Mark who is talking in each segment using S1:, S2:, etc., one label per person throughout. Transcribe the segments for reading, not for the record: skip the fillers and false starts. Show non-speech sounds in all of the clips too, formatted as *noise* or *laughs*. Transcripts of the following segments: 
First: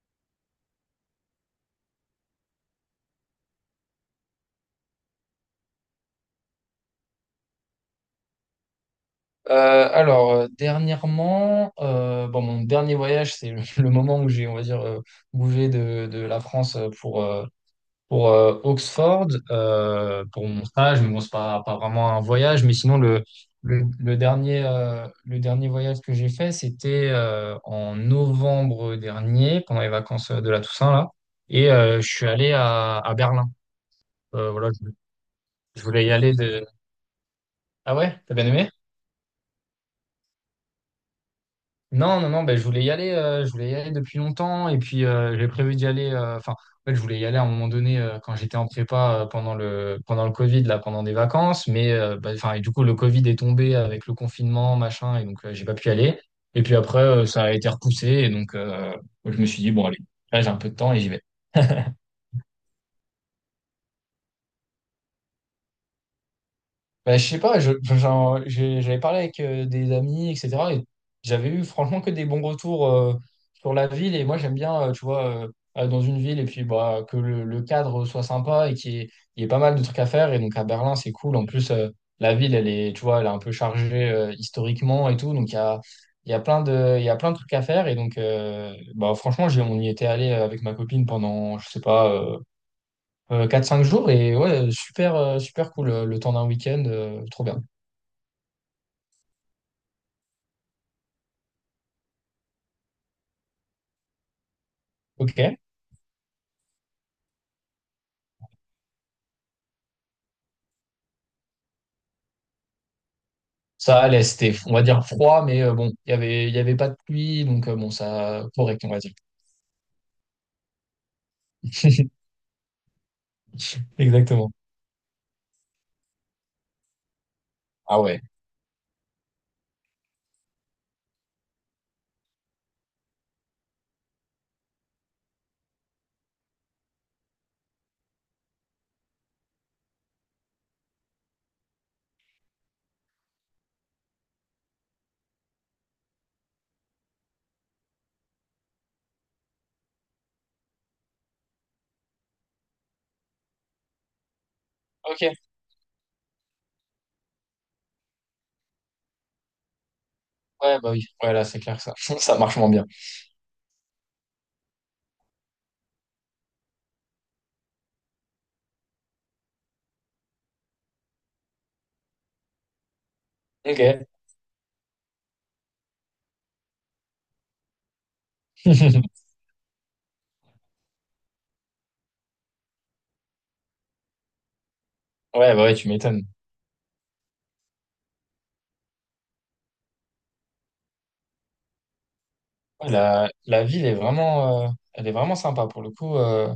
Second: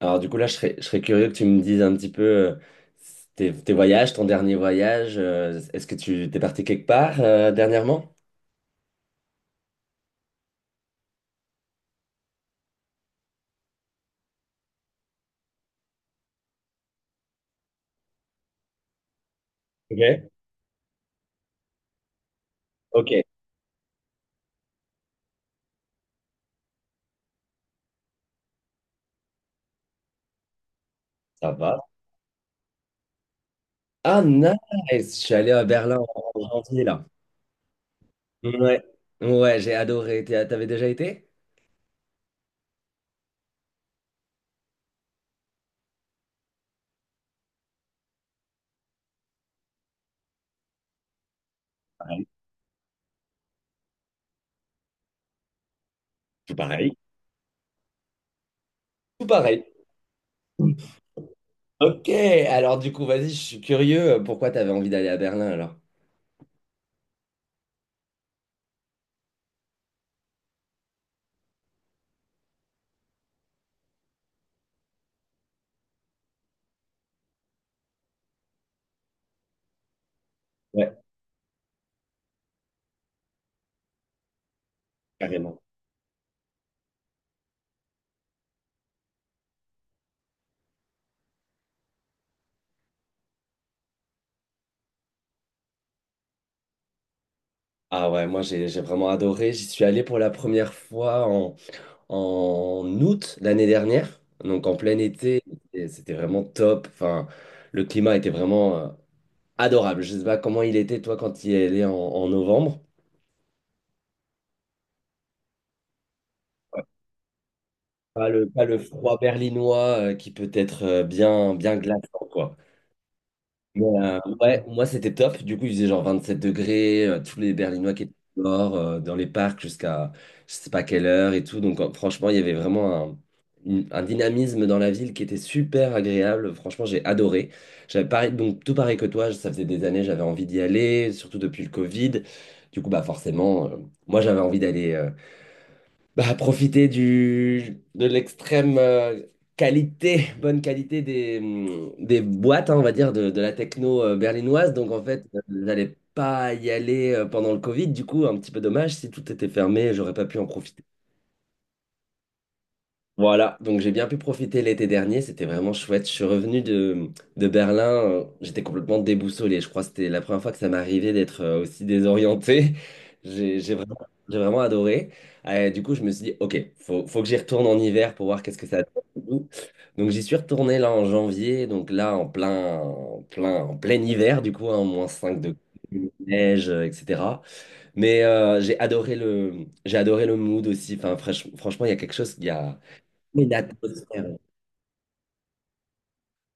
S1: Alors du coup là, je serais curieux que tu me dises un petit peu tes voyages, ton dernier voyage. Est-ce que tu t'es parti quelque part dernièrement?
S2: Dernièrement, bon, mon dernier voyage, c'est *laughs* le moment où j'ai, on va dire, bougé de la France pour Oxford,
S1: Ok,
S2: pour mon stage, mais bon, c'est pas vraiment un voyage, mais sinon,
S1: ok,
S2: le dernier voyage que j'ai fait, c'était en novembre dernier, pendant les vacances de la Toussaint, là,
S1: ça
S2: et
S1: va.
S2: je suis allé à Berlin.
S1: Ah
S2: Euh,
S1: nice,
S2: voilà, je,
S1: je suis allé à
S2: je
S1: Berlin
S2: voulais y
S1: en
S2: aller
S1: en
S2: de...
S1: janvier là.
S2: Ah ouais, t'as bien aimé?
S1: Ouais, ouais, j'ai adoré. T'avais déjà été?
S2: Non, non, non, ben, je voulais y aller, je voulais y aller depuis longtemps et puis j'ai prévu d'y aller. Enfin, en fait, je voulais y aller à un moment donné quand j'étais en prépa pendant le Covid là, pendant des vacances, mais
S1: Pareil.
S2: ben, enfin et du coup le Covid est tombé avec le confinement machin et donc j'ai pas pu y aller.
S1: Tout
S2: Et puis
S1: pareil.
S2: après ça a été repoussé et donc
S1: Tout
S2: je me suis
S1: pareil.
S2: dit bon allez, là j'ai un peu de temps et j'y vais.
S1: Ok, alors du coup, vas-y, je suis curieux. Pourquoi t'avais envie d'aller à Berlin alors?
S2: Bah, je sais pas, *laughs* j'avais parlé avec des amis, etc. Et j'avais eu franchement que des bons retours sur la ville. Et moi, j'aime bien, tu vois, aller dans une ville et puis bah, que le cadre soit sympa et qu'il y il y ait pas mal de trucs à faire. Et donc à Berlin,
S1: Ouais,
S2: c'est cool. En plus, la ville, elle est, tu vois, elle est un peu chargée historiquement et tout. Donc
S1: carrément.
S2: il y a plein il y a plein de trucs à faire. Et donc, bah, franchement, on y était allé avec ma copine pendant, je sais pas, 4-5 jours et ouais, super, super cool le temps d'un week-end, trop bien.
S1: Ah ouais, moi j'ai vraiment adoré. J'y suis allé pour la première fois en août l'année dernière, donc en plein été,
S2: Ok.
S1: et c'était vraiment top. Enfin, le climat était vraiment adorable. Je sais pas comment il était, toi, quand il est allé en novembre.
S2: Ça allait, c'était, on va dire, froid, mais bon, il y avait pas de pluie, donc bon,
S1: Pas
S2: ça,
S1: le
S2: correct, on va dire.
S1: froid berlinois qui peut être bien, bien
S2: *laughs*
S1: glaçant, quoi. Mais,
S2: Exactement.
S1: ouais, moi c'était top. Du coup, il faisait genre 27 degrés, tous les Berlinois
S2: Ah
S1: qui étaient
S2: ouais.
S1: dehors, dans les parcs jusqu'à je sais pas quelle heure et tout. Donc franchement, il y avait vraiment un dynamisme dans la ville qui était super agréable. Franchement, j'ai adoré. J'avais pareil, donc tout pareil que toi, ça faisait des années, j'avais envie d'y aller, surtout depuis le Covid. Du coup, bah forcément, moi j'avais envie d'aller. Bah, profiter de l'extrême qualité, *laughs* bonne qualité des boîtes, hein, on va dire, de la techno berlinoise. Donc, en fait,
S2: Ok.
S1: j'allais pas y aller pendant le Covid. Du coup, un petit peu dommage. Si tout était fermé, j'aurais pas pu en
S2: Ouais,
S1: profiter.
S2: bah oui. Ouais, là, c'est clair que ça, *laughs* ça marche moins bien.
S1: Voilà, donc j'ai bien pu profiter l'été dernier, c'était vraiment chouette. Je suis revenu de Berlin, j'étais complètement déboussolé. Je crois que c'était la première fois que ça m'arrivait d'être aussi désorienté. *laughs* J'ai j'ai vraiment,
S2: Ok.
S1: j'ai vraiment adoré. Du coup, je me suis dit, ok, faut que j'y retourne en hiver pour voir qu'est-ce que ça
S2: *laughs*
S1: donne. Donc j'y suis retourné là en janvier, donc là en plein hiver, du coup, hein, moins cinq
S2: Ouais,
S1: degrés,
S2: bah ouais, tu m'étonnes.
S1: neige, etc. Mais j'ai adoré j'ai adoré le mood aussi. Enfin, franchement, il y a quelque chose, il y a.
S2: Ouais,
S1: Mais
S2: la ville est
S1: l'atmosphère, ouais.
S2: vraiment, elle est vraiment sympa pour le coup.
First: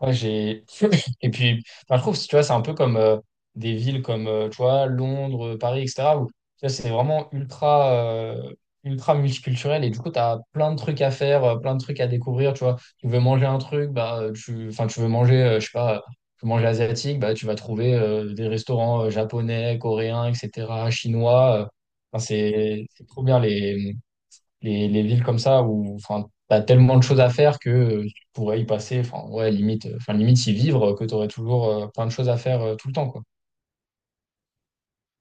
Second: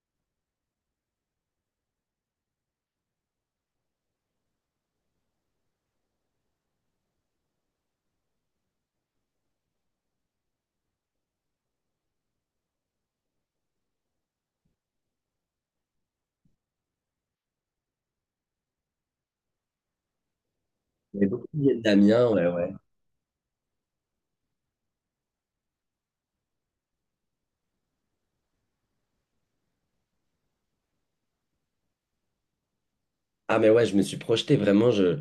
S2: Ouais, j'ai. *laughs* Et puis, enfin, je trouve, tu vois, c'est un peu comme des villes comme, tu vois, Londres, Paris, etc., où, tu vois, c'est vraiment ultra, ultra multiculturel et du coup, tu as plein de trucs à faire, plein de trucs à découvrir, tu vois. Tu veux manger un truc, bah, tu... Enfin, tu veux manger, je sais pas, tu veux manger asiatique, bah, tu vas trouver des restaurants japonais, coréens, etc.,
S1: Il y avait beaucoup
S2: chinois.
S1: de
S2: Enfin,
S1: Vietnamiens, ouais, ouais.
S2: c'est trop bien les villes comme ça où enfin t'as tellement de choses à faire que tu pourrais y passer enfin ouais limite enfin limite y vivre que t'aurais toujours plein de choses à faire tout le temps quoi.
S1: Ah, mais ouais, je me suis projeté vraiment. Je...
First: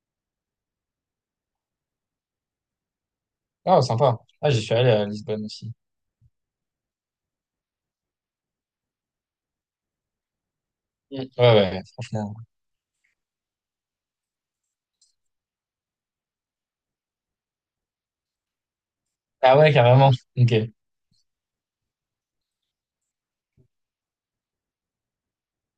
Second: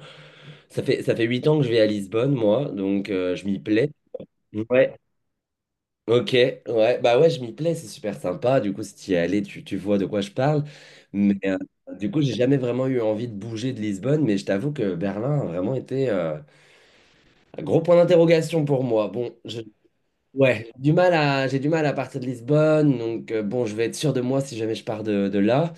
S1: Ça fait 8 ans que je vais à Lisbonne, moi, donc je m'y
S2: Ah
S1: plais.
S2: sympa, ah j'y suis allé
S1: Ouais,
S2: à Lisbonne aussi.
S1: ok, ouais, bah ouais, je m'y plais, c'est super sympa. Du coup, si tu y es allé, tu vois de quoi je parle.
S2: Mm, ouais.
S1: Mais
S2: Ouais,
S1: du coup, j'ai
S2: franchement.
S1: jamais vraiment eu envie de bouger de Lisbonne, mais je t'avoue que Berlin a vraiment été un gros point d'interrogation pour moi. Bon,
S2: Ah
S1: je,
S2: ouais, carrément. Ok,
S1: ouais, j'ai du mal à partir de Lisbonne, donc bon, je vais être sûr de moi si jamais je pars de là.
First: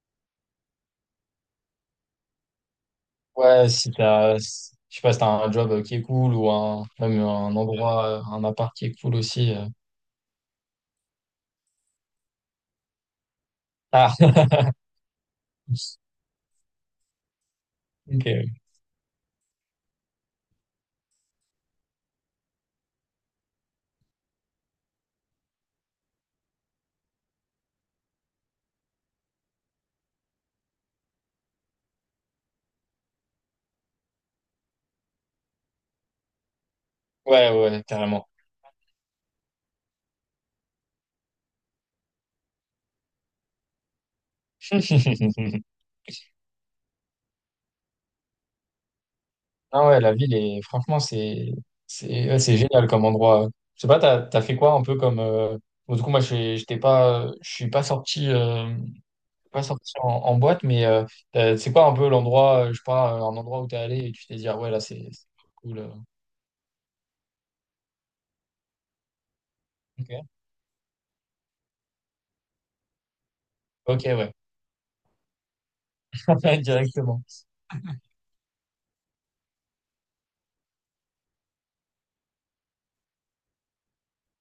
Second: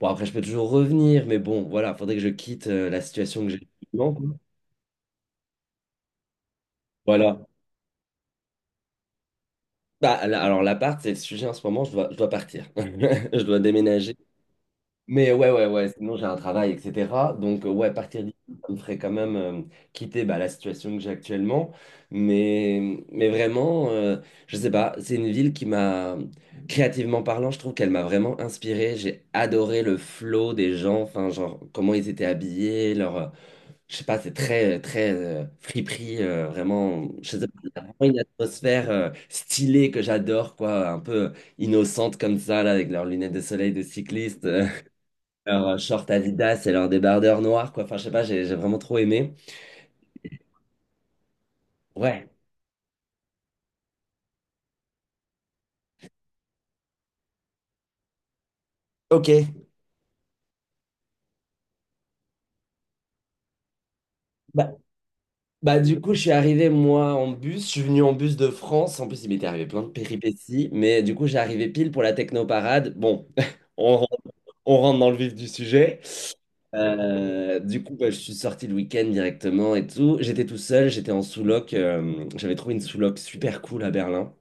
S1: Bon, après, je peux toujours revenir, mais bon, voilà, faudrait que je quitte la situation que j'ai
S2: ouais, si
S1: actuellement, quoi.
S2: t'as je sais pas si t'as un job qui est cool ou un même
S1: Voilà.
S2: un endroit un appart qui est cool aussi.
S1: Bah, là, alors, l'appart, c'est le sujet en ce moment, je dois partir. *laughs* Je dois
S2: Ah.
S1: déménager. Mais ouais, ouais, ouais, sinon
S2: *laughs*
S1: j'ai un travail, etc. Donc, ouais, partir
S2: Ok.
S1: d'ici, ça me ferait quand même quitter bah, la situation que j'ai actuellement. Mais vraiment, je sais pas, c'est une ville qui m'a, créativement parlant, je trouve qu'elle m'a vraiment inspiré. J'ai adoré le flow des gens, enfin, genre, comment ils étaient habillés, je sais pas, c'est très friperie, vraiment, je sais pas,
S2: Ouais,
S1: il y a
S2: ouais,
S1: vraiment une
S2: carrément.
S1: atmosphère stylée que j'adore, quoi, un peu innocente comme ça, là, avec leurs lunettes de soleil de cycliste. *laughs*
S2: *laughs*
S1: Leur short Adidas et leur débardeur noir, quoi. Enfin, je sais pas, j'ai vraiment trop aimé.
S2: Ah ouais, la ville est franchement c'est
S1: Ouais.
S2: c'est ouais, c'est génial comme endroit. Je sais pas, t'as fait quoi un peu comme bon, du coup moi j'étais pas je suis pas sorti euh,
S1: Ok.
S2: pas sorti en, en boîte mais c'est quoi un peu l'endroit je sais pas un endroit où t'es allé et tu t'es dit ah ouais
S1: Bah,
S2: là c'est
S1: bah,
S2: cool.
S1: du coup, je suis arrivé, moi, en bus. Je suis venu en bus de France. En plus, il m'était arrivé plein de
S2: Ok.
S1: péripéties. Mais du coup, j'ai arrivé pile pour la technoparade. Bon, *laughs* on
S2: Ok,
S1: rentre,
S2: ouais.
S1: on rentre dans le vif du sujet.
S2: *laughs* Directement.
S1: Du coup, bah, je suis sorti le week-end directement et tout. J'étais tout seul, j'étais en sous-loc. J'avais trouvé une sous-loc super cool à Berlin.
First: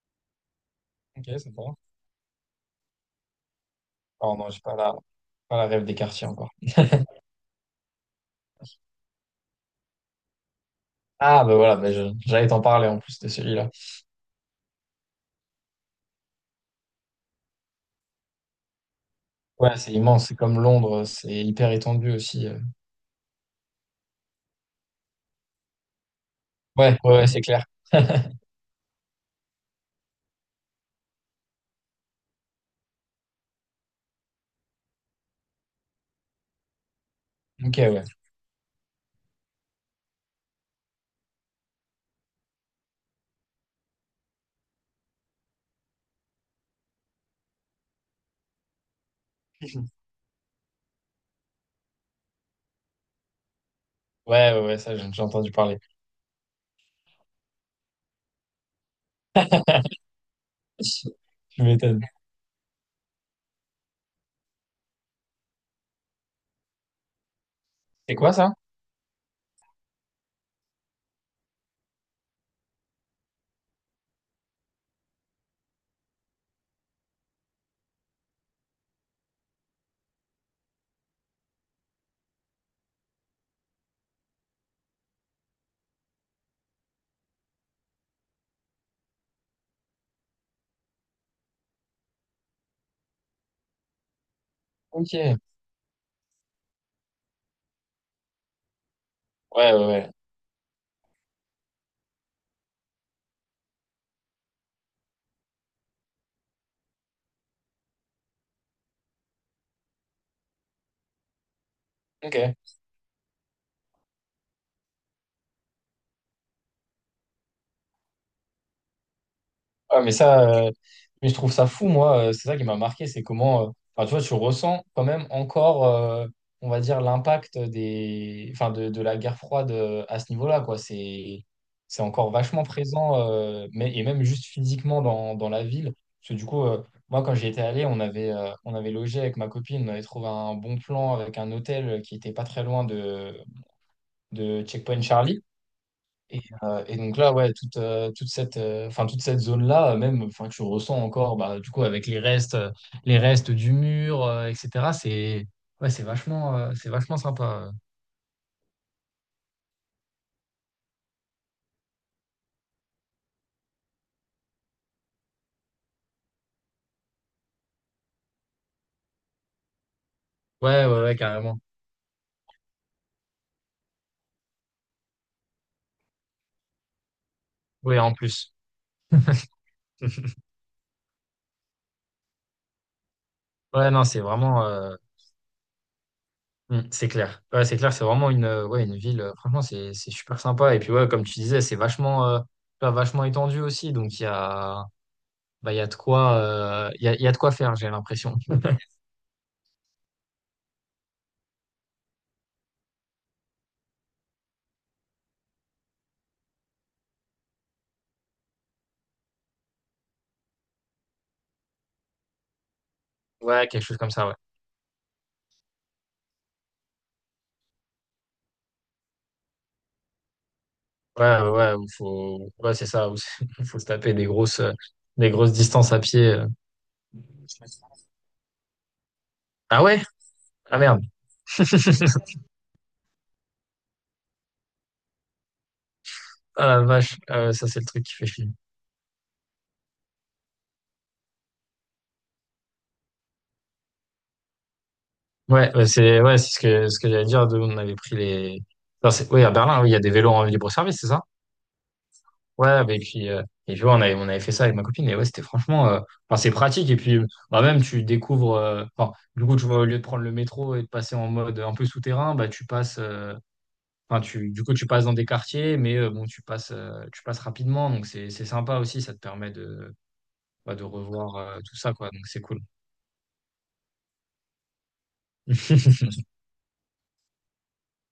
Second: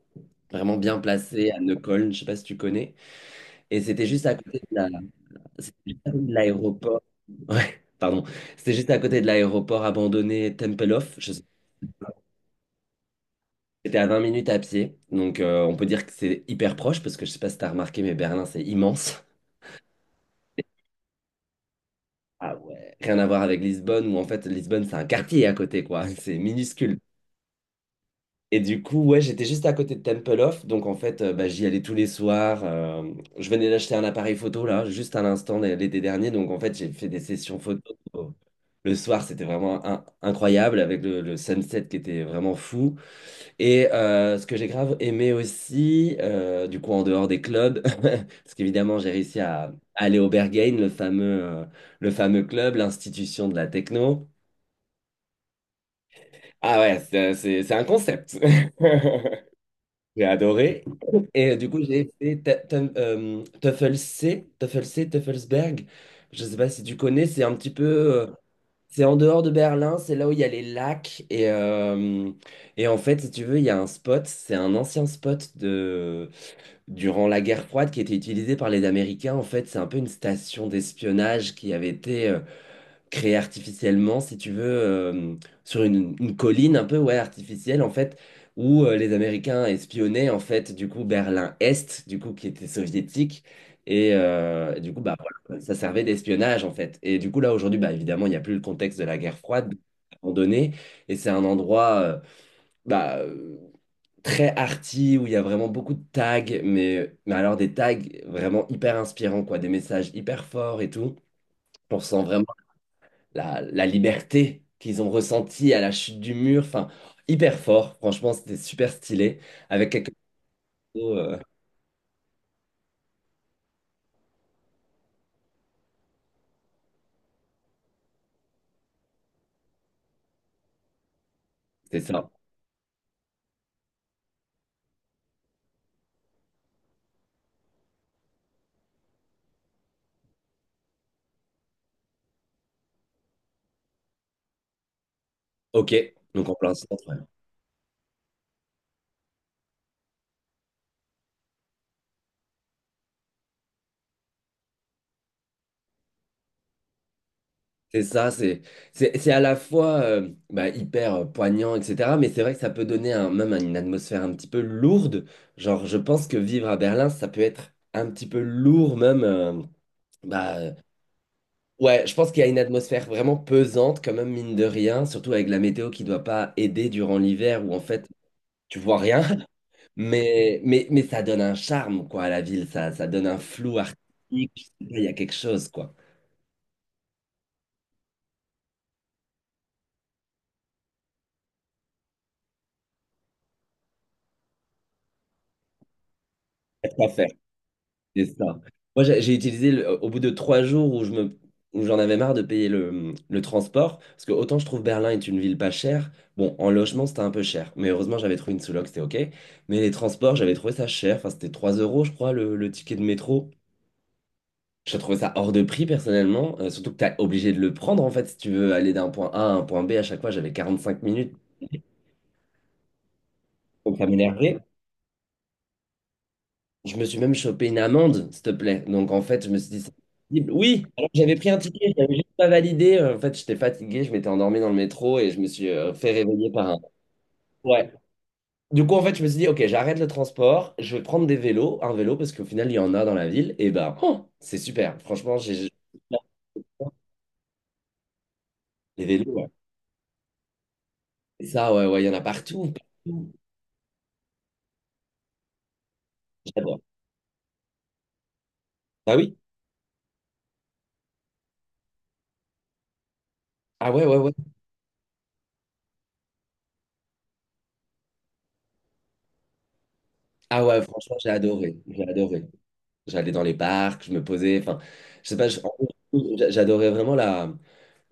S1: Vraiment bien
S2: Ok,
S1: placée
S2: c'est
S1: à
S2: bon.
S1: Neukölln, je sais pas si tu connais. Et c'était juste à
S2: Oh non,
S1: côté
S2: j'ai
S1: de
S2: pas
S1: la,
S2: la pas la
S1: C'était
S2: rêve des
S1: juste à côté
S2: quartiers
S1: de
S2: encore.
S1: l'aéroport. Ouais, pardon. C'était juste à côté de l'aéroport abandonné Tempelhof.
S2: Ah bah voilà bah, j'allais t'en parler en plus de celui-là.
S1: C'était à 20 minutes à pied. Donc, on peut dire que c'est hyper proche parce que je sais pas si t'as remarqué, mais Berlin, c'est immense.
S2: Ouais, c'est immense, c'est comme Londres, c'est hyper étendu aussi.
S1: Ah ouais. Rien à voir avec Lisbonne où en fait, Lisbonne, c'est un quartier à côté, quoi. *laughs* C'est
S2: Ouais,
S1: minuscule.
S2: ouais, ouais, c'est clair. *laughs*
S1: Et du coup, ouais, j'étais juste à côté de Temple Off, donc en fait, bah, j'y allais tous les soirs. Je venais d'acheter un appareil photo là, juste à l'instant l'été dernier, donc en fait, j'ai fait des sessions
S2: Ok,
S1: photo.
S2: ouais.
S1: Le soir, c'était vraiment incroyable avec le sunset qui était vraiment fou. Et ce que j'ai grave aimé aussi, du coup, en dehors des clubs, *laughs* parce qu'évidemment, j'ai réussi à aller au Berghain, le fameux club, l'institution de la techno.
S2: Ouais, ouais, ouais, ça, j'ai déjà entendu parler.
S1: Ah ouais, c'est un concept. *laughs*
S2: *laughs*
S1: J'ai adoré. Et
S2: Tu
S1: du coup,
S2: m'étonnes.
S1: j'ai fait Tuffelsberg. Je ne sais pas si tu connais, c'est un petit peu.
S2: C'est quoi ça?
S1: C'est en dehors de Berlin, c'est là où il y a les lacs. Et en fait, si tu veux, il y a un spot, c'est un ancien spot durant la guerre froide qui était utilisé par les Américains. En fait, c'est un peu une station d'espionnage qui avait été créé artificiellement, si tu veux, sur une colline un peu ouais, artificielle, en fait, où les Américains espionnaient, en fait, du coup, Berlin-Est, du coup, qui était soviétique. Et du coup,
S2: Ok.
S1: bah,
S2: Ouais,
S1: voilà, ça servait d'espionnage, en fait. Et du coup, là, aujourd'hui, bah, évidemment, il n'y a plus le contexte de la guerre froide,
S2: ouais,
S1: donc
S2: ouais.
S1: c'est abandonné. Et c'est un endroit bah, euh, très arty, où il y a vraiment beaucoup de tags, mais alors des tags vraiment hyper inspirants, quoi, des messages hyper forts et tout. On ressent
S2: Ok.
S1: vraiment la liberté qu'ils ont ressentie à la chute du mur. Enfin, hyper fort. Franchement, c'était super stylé. Avec
S2: Ouais,
S1: quelques
S2: mais ça, euh,
S1: photos,
S2: mais je trouve ça fou, moi. C'est ça qui m'a marqué, c'est comment, enfin, tu vois, tu ressens quand même encore, on va dire, l'impact des, enfin, de la guerre froide à ce niveau-là, quoi. C'est,
S1: c'est
S2: c'est
S1: ça.
S2: encore vachement présent, mais, et même juste physiquement dans la ville. Parce que du coup, moi, quand j'y étais allé, on avait logé avec ma copine, on avait trouvé un bon plan avec un hôtel qui était pas très loin de Checkpoint Charlie.
S1: Ok. Donc en plein
S2: Et
S1: centre. Ouais.
S2: donc là, ouais, toute cette, enfin, toute cette zone-là, même, enfin, que je ressens encore, bah, du coup, avec les restes du mur, etc., ouais, c'est vachement sympa.
S1: C'est ça, c'est à la fois bah, hyper poignant, etc. Mais c'est vrai que ça peut donner même une atmosphère un petit peu lourde. Genre, je pense que vivre à Berlin, ça peut être un petit peu lourd même. Bah, euh,
S2: Ouais, ouais, ouais, carrément.
S1: ouais, je pense qu'il y a une atmosphère vraiment pesante, quand même, mine de rien, surtout avec la météo qui doit pas aider durant l'hiver, où en
S2: Ouais,
S1: fait,
S2: en plus.
S1: tu vois rien,
S2: *laughs*
S1: mais ça donne un charme, quoi, à la ville, ça donne un flou
S2: Ouais, non, c'est
S1: artistique, je
S2: vraiment,
S1: sais pas, il y a quelque chose, quoi.
S2: c'est clair. Ouais, c'est clair, c'est vraiment une, ouais, une ville, franchement, c'est super sympa. Et puis, ouais, comme tu disais, c'est vachement, pas vachement étendu aussi. Donc, bah, il y a de quoi,
S1: Y a quoi
S2: il
S1: faire,
S2: y a de quoi faire, j'ai
S1: c'est
S2: l'impression.
S1: ça. Moi, j'ai utilisé, au bout de 3 jours où où j'en avais marre de payer le transport, parce que autant je trouve Berlin est une ville pas chère, bon, en logement, c'était un peu cher, mais heureusement, j'avais trouvé une sous-loc, c'était OK, mais les transports, j'avais trouvé ça cher, enfin, c'était 3 euros, je crois, le ticket de métro.
S2: Ouais, quelque chose comme ça, ouais.
S1: J'ai trouvé ça hors de prix personnellement, surtout que tu es obligé de le prendre en fait si tu veux aller d'un point A à un point B à chaque fois, j'avais 45
S2: Ouais,
S1: minutes.
S2: ouais, ouais, faut, ouais, c'est ça. *laughs* Il faut se
S1: Donc ça
S2: taper
S1: m'énervait.
S2: des grosses distances à pied.
S1: Je me suis même chopé une amende, s'il te plaît. Donc en fait, je me suis dit,
S2: Ah
S1: c'est
S2: ouais?
S1: possible.
S2: Ah
S1: Oui,
S2: merde.
S1: alors que j'avais pris un ticket, je n'avais
S2: *laughs*
S1: juste pas validé. En fait, j'étais fatigué, je m'étais endormi dans le métro et je me suis fait réveiller par
S2: Ah
S1: un.
S2: la vache. Ah ouais, ça, c'est le
S1: Ouais.
S2: truc qui fait chier.
S1: Du coup, en fait, je me suis dit, ok, j'arrête le transport, je vais prendre des vélos, un vélo, parce qu'au final, il y en a dans la ville. Et ben, oh, c'est super. Franchement,
S2: Ouais, ouais, c'est ce que j'allais dire. On avait pris les,
S1: les
S2: enfin,
S1: vélos.
S2: oui,
S1: Ouais.
S2: à Berlin, oui, il y a des vélos en libre service, c'est ça?
S1: Et ça, ouais, ouais, il y en a partout.
S2: Ouais,
S1: Partout.
S2: et puis, ouais, on avait fait ça avec ma copine. Et ouais, c'était franchement, enfin, c'est
S1: J'adore.
S2: pratique. Et puis, bah, même, tu découvres, enfin,
S1: Ah oui?
S2: du coup, tu vois, au lieu de prendre le métro et de passer en mode un peu souterrain, bah, tu passes,
S1: Ah ouais, ouais,
S2: Enfin,
S1: ouais.
S2: tu, du coup, tu passes dans des quartiers, mais bon, tu passes rapidement, donc c'est sympa aussi, ça te permet de,
S1: Ah
S2: bah,
S1: ouais,
S2: de
S1: franchement, j'ai
S2: revoir tout
S1: adoré.
S2: ça,
S1: J'ai
S2: quoi, donc c'est
S1: adoré.
S2: cool.
S1: J'allais dans les parcs, je me posais. Enfin, je sais pas, en
S2: *laughs*
S1: gros, j'adorais vraiment la,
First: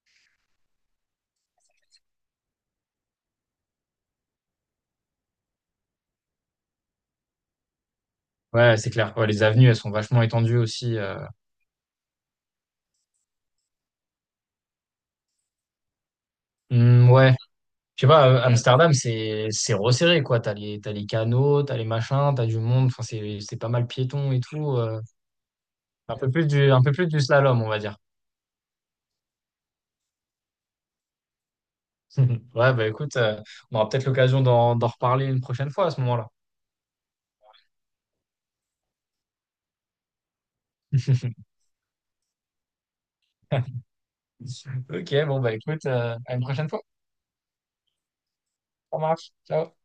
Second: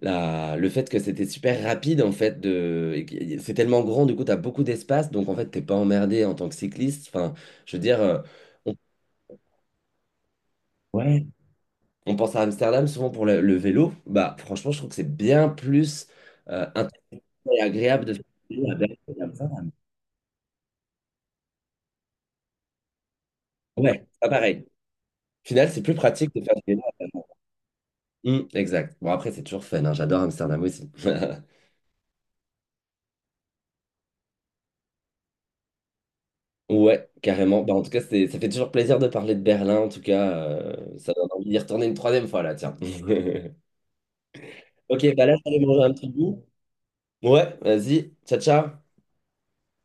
S1: la, le fait que c'était super rapide en fait. Et c'est tellement grand, du coup, tu as beaucoup d'espace. Donc en fait, t'es pas emmerdé en tant que cycliste. Enfin, je veux dire, on,
S2: Ouais, c'est clair. Ouais, les avenues, elles sont vachement étendues aussi.
S1: ouais, on pense à Amsterdam souvent pour le vélo. Bah, franchement, je trouve que c'est bien plus
S2: Hmm,
S1: intéressant
S2: ouais,
S1: et
S2: je
S1: agréable
S2: sais
S1: de faire
S2: pas,
S1: du vélo à
S2: Amsterdam,
S1: Berlin
S2: c'est
S1: qu'Amsterdam.
S2: c'est resserré, quoi. T'as les canaux, t'as les machins, t'as du monde, enfin, c'est pas mal
S1: Ouais, c'est pas
S2: piéton et
S1: pareil.
S2: tout.
S1: Au final, c'est plus
S2: Un peu
S1: pratique de
S2: plus
S1: faire du
S2: du,
S1: vélo
S2: un
S1: à
S2: peu plus du
S1: Berlin.
S2: slalom, on va dire.
S1: Exact. Bon, après, c'est toujours fun, hein. J'adore Amsterdam aussi. *laughs*
S2: *laughs* Ouais, bah écoute, on aura peut-être l'occasion d'en reparler une prochaine fois à ce moment-là.
S1: Ouais, carrément. Bah, en tout cas, ça fait toujours plaisir de parler de Berlin. En tout cas, ça donne
S2: *laughs*
S1: envie d'y retourner une troisième fois là, tiens. *laughs* Ok,
S2: Ok,
S1: bah là, je
S2: bon, bah
S1: vais aller manger
S2: écoute,
S1: un petit
S2: à une
S1: bout.
S2: prochaine fois.
S1: Ouais, vas-y. Ciao, ciao.
S2: Ça marche. Ciao.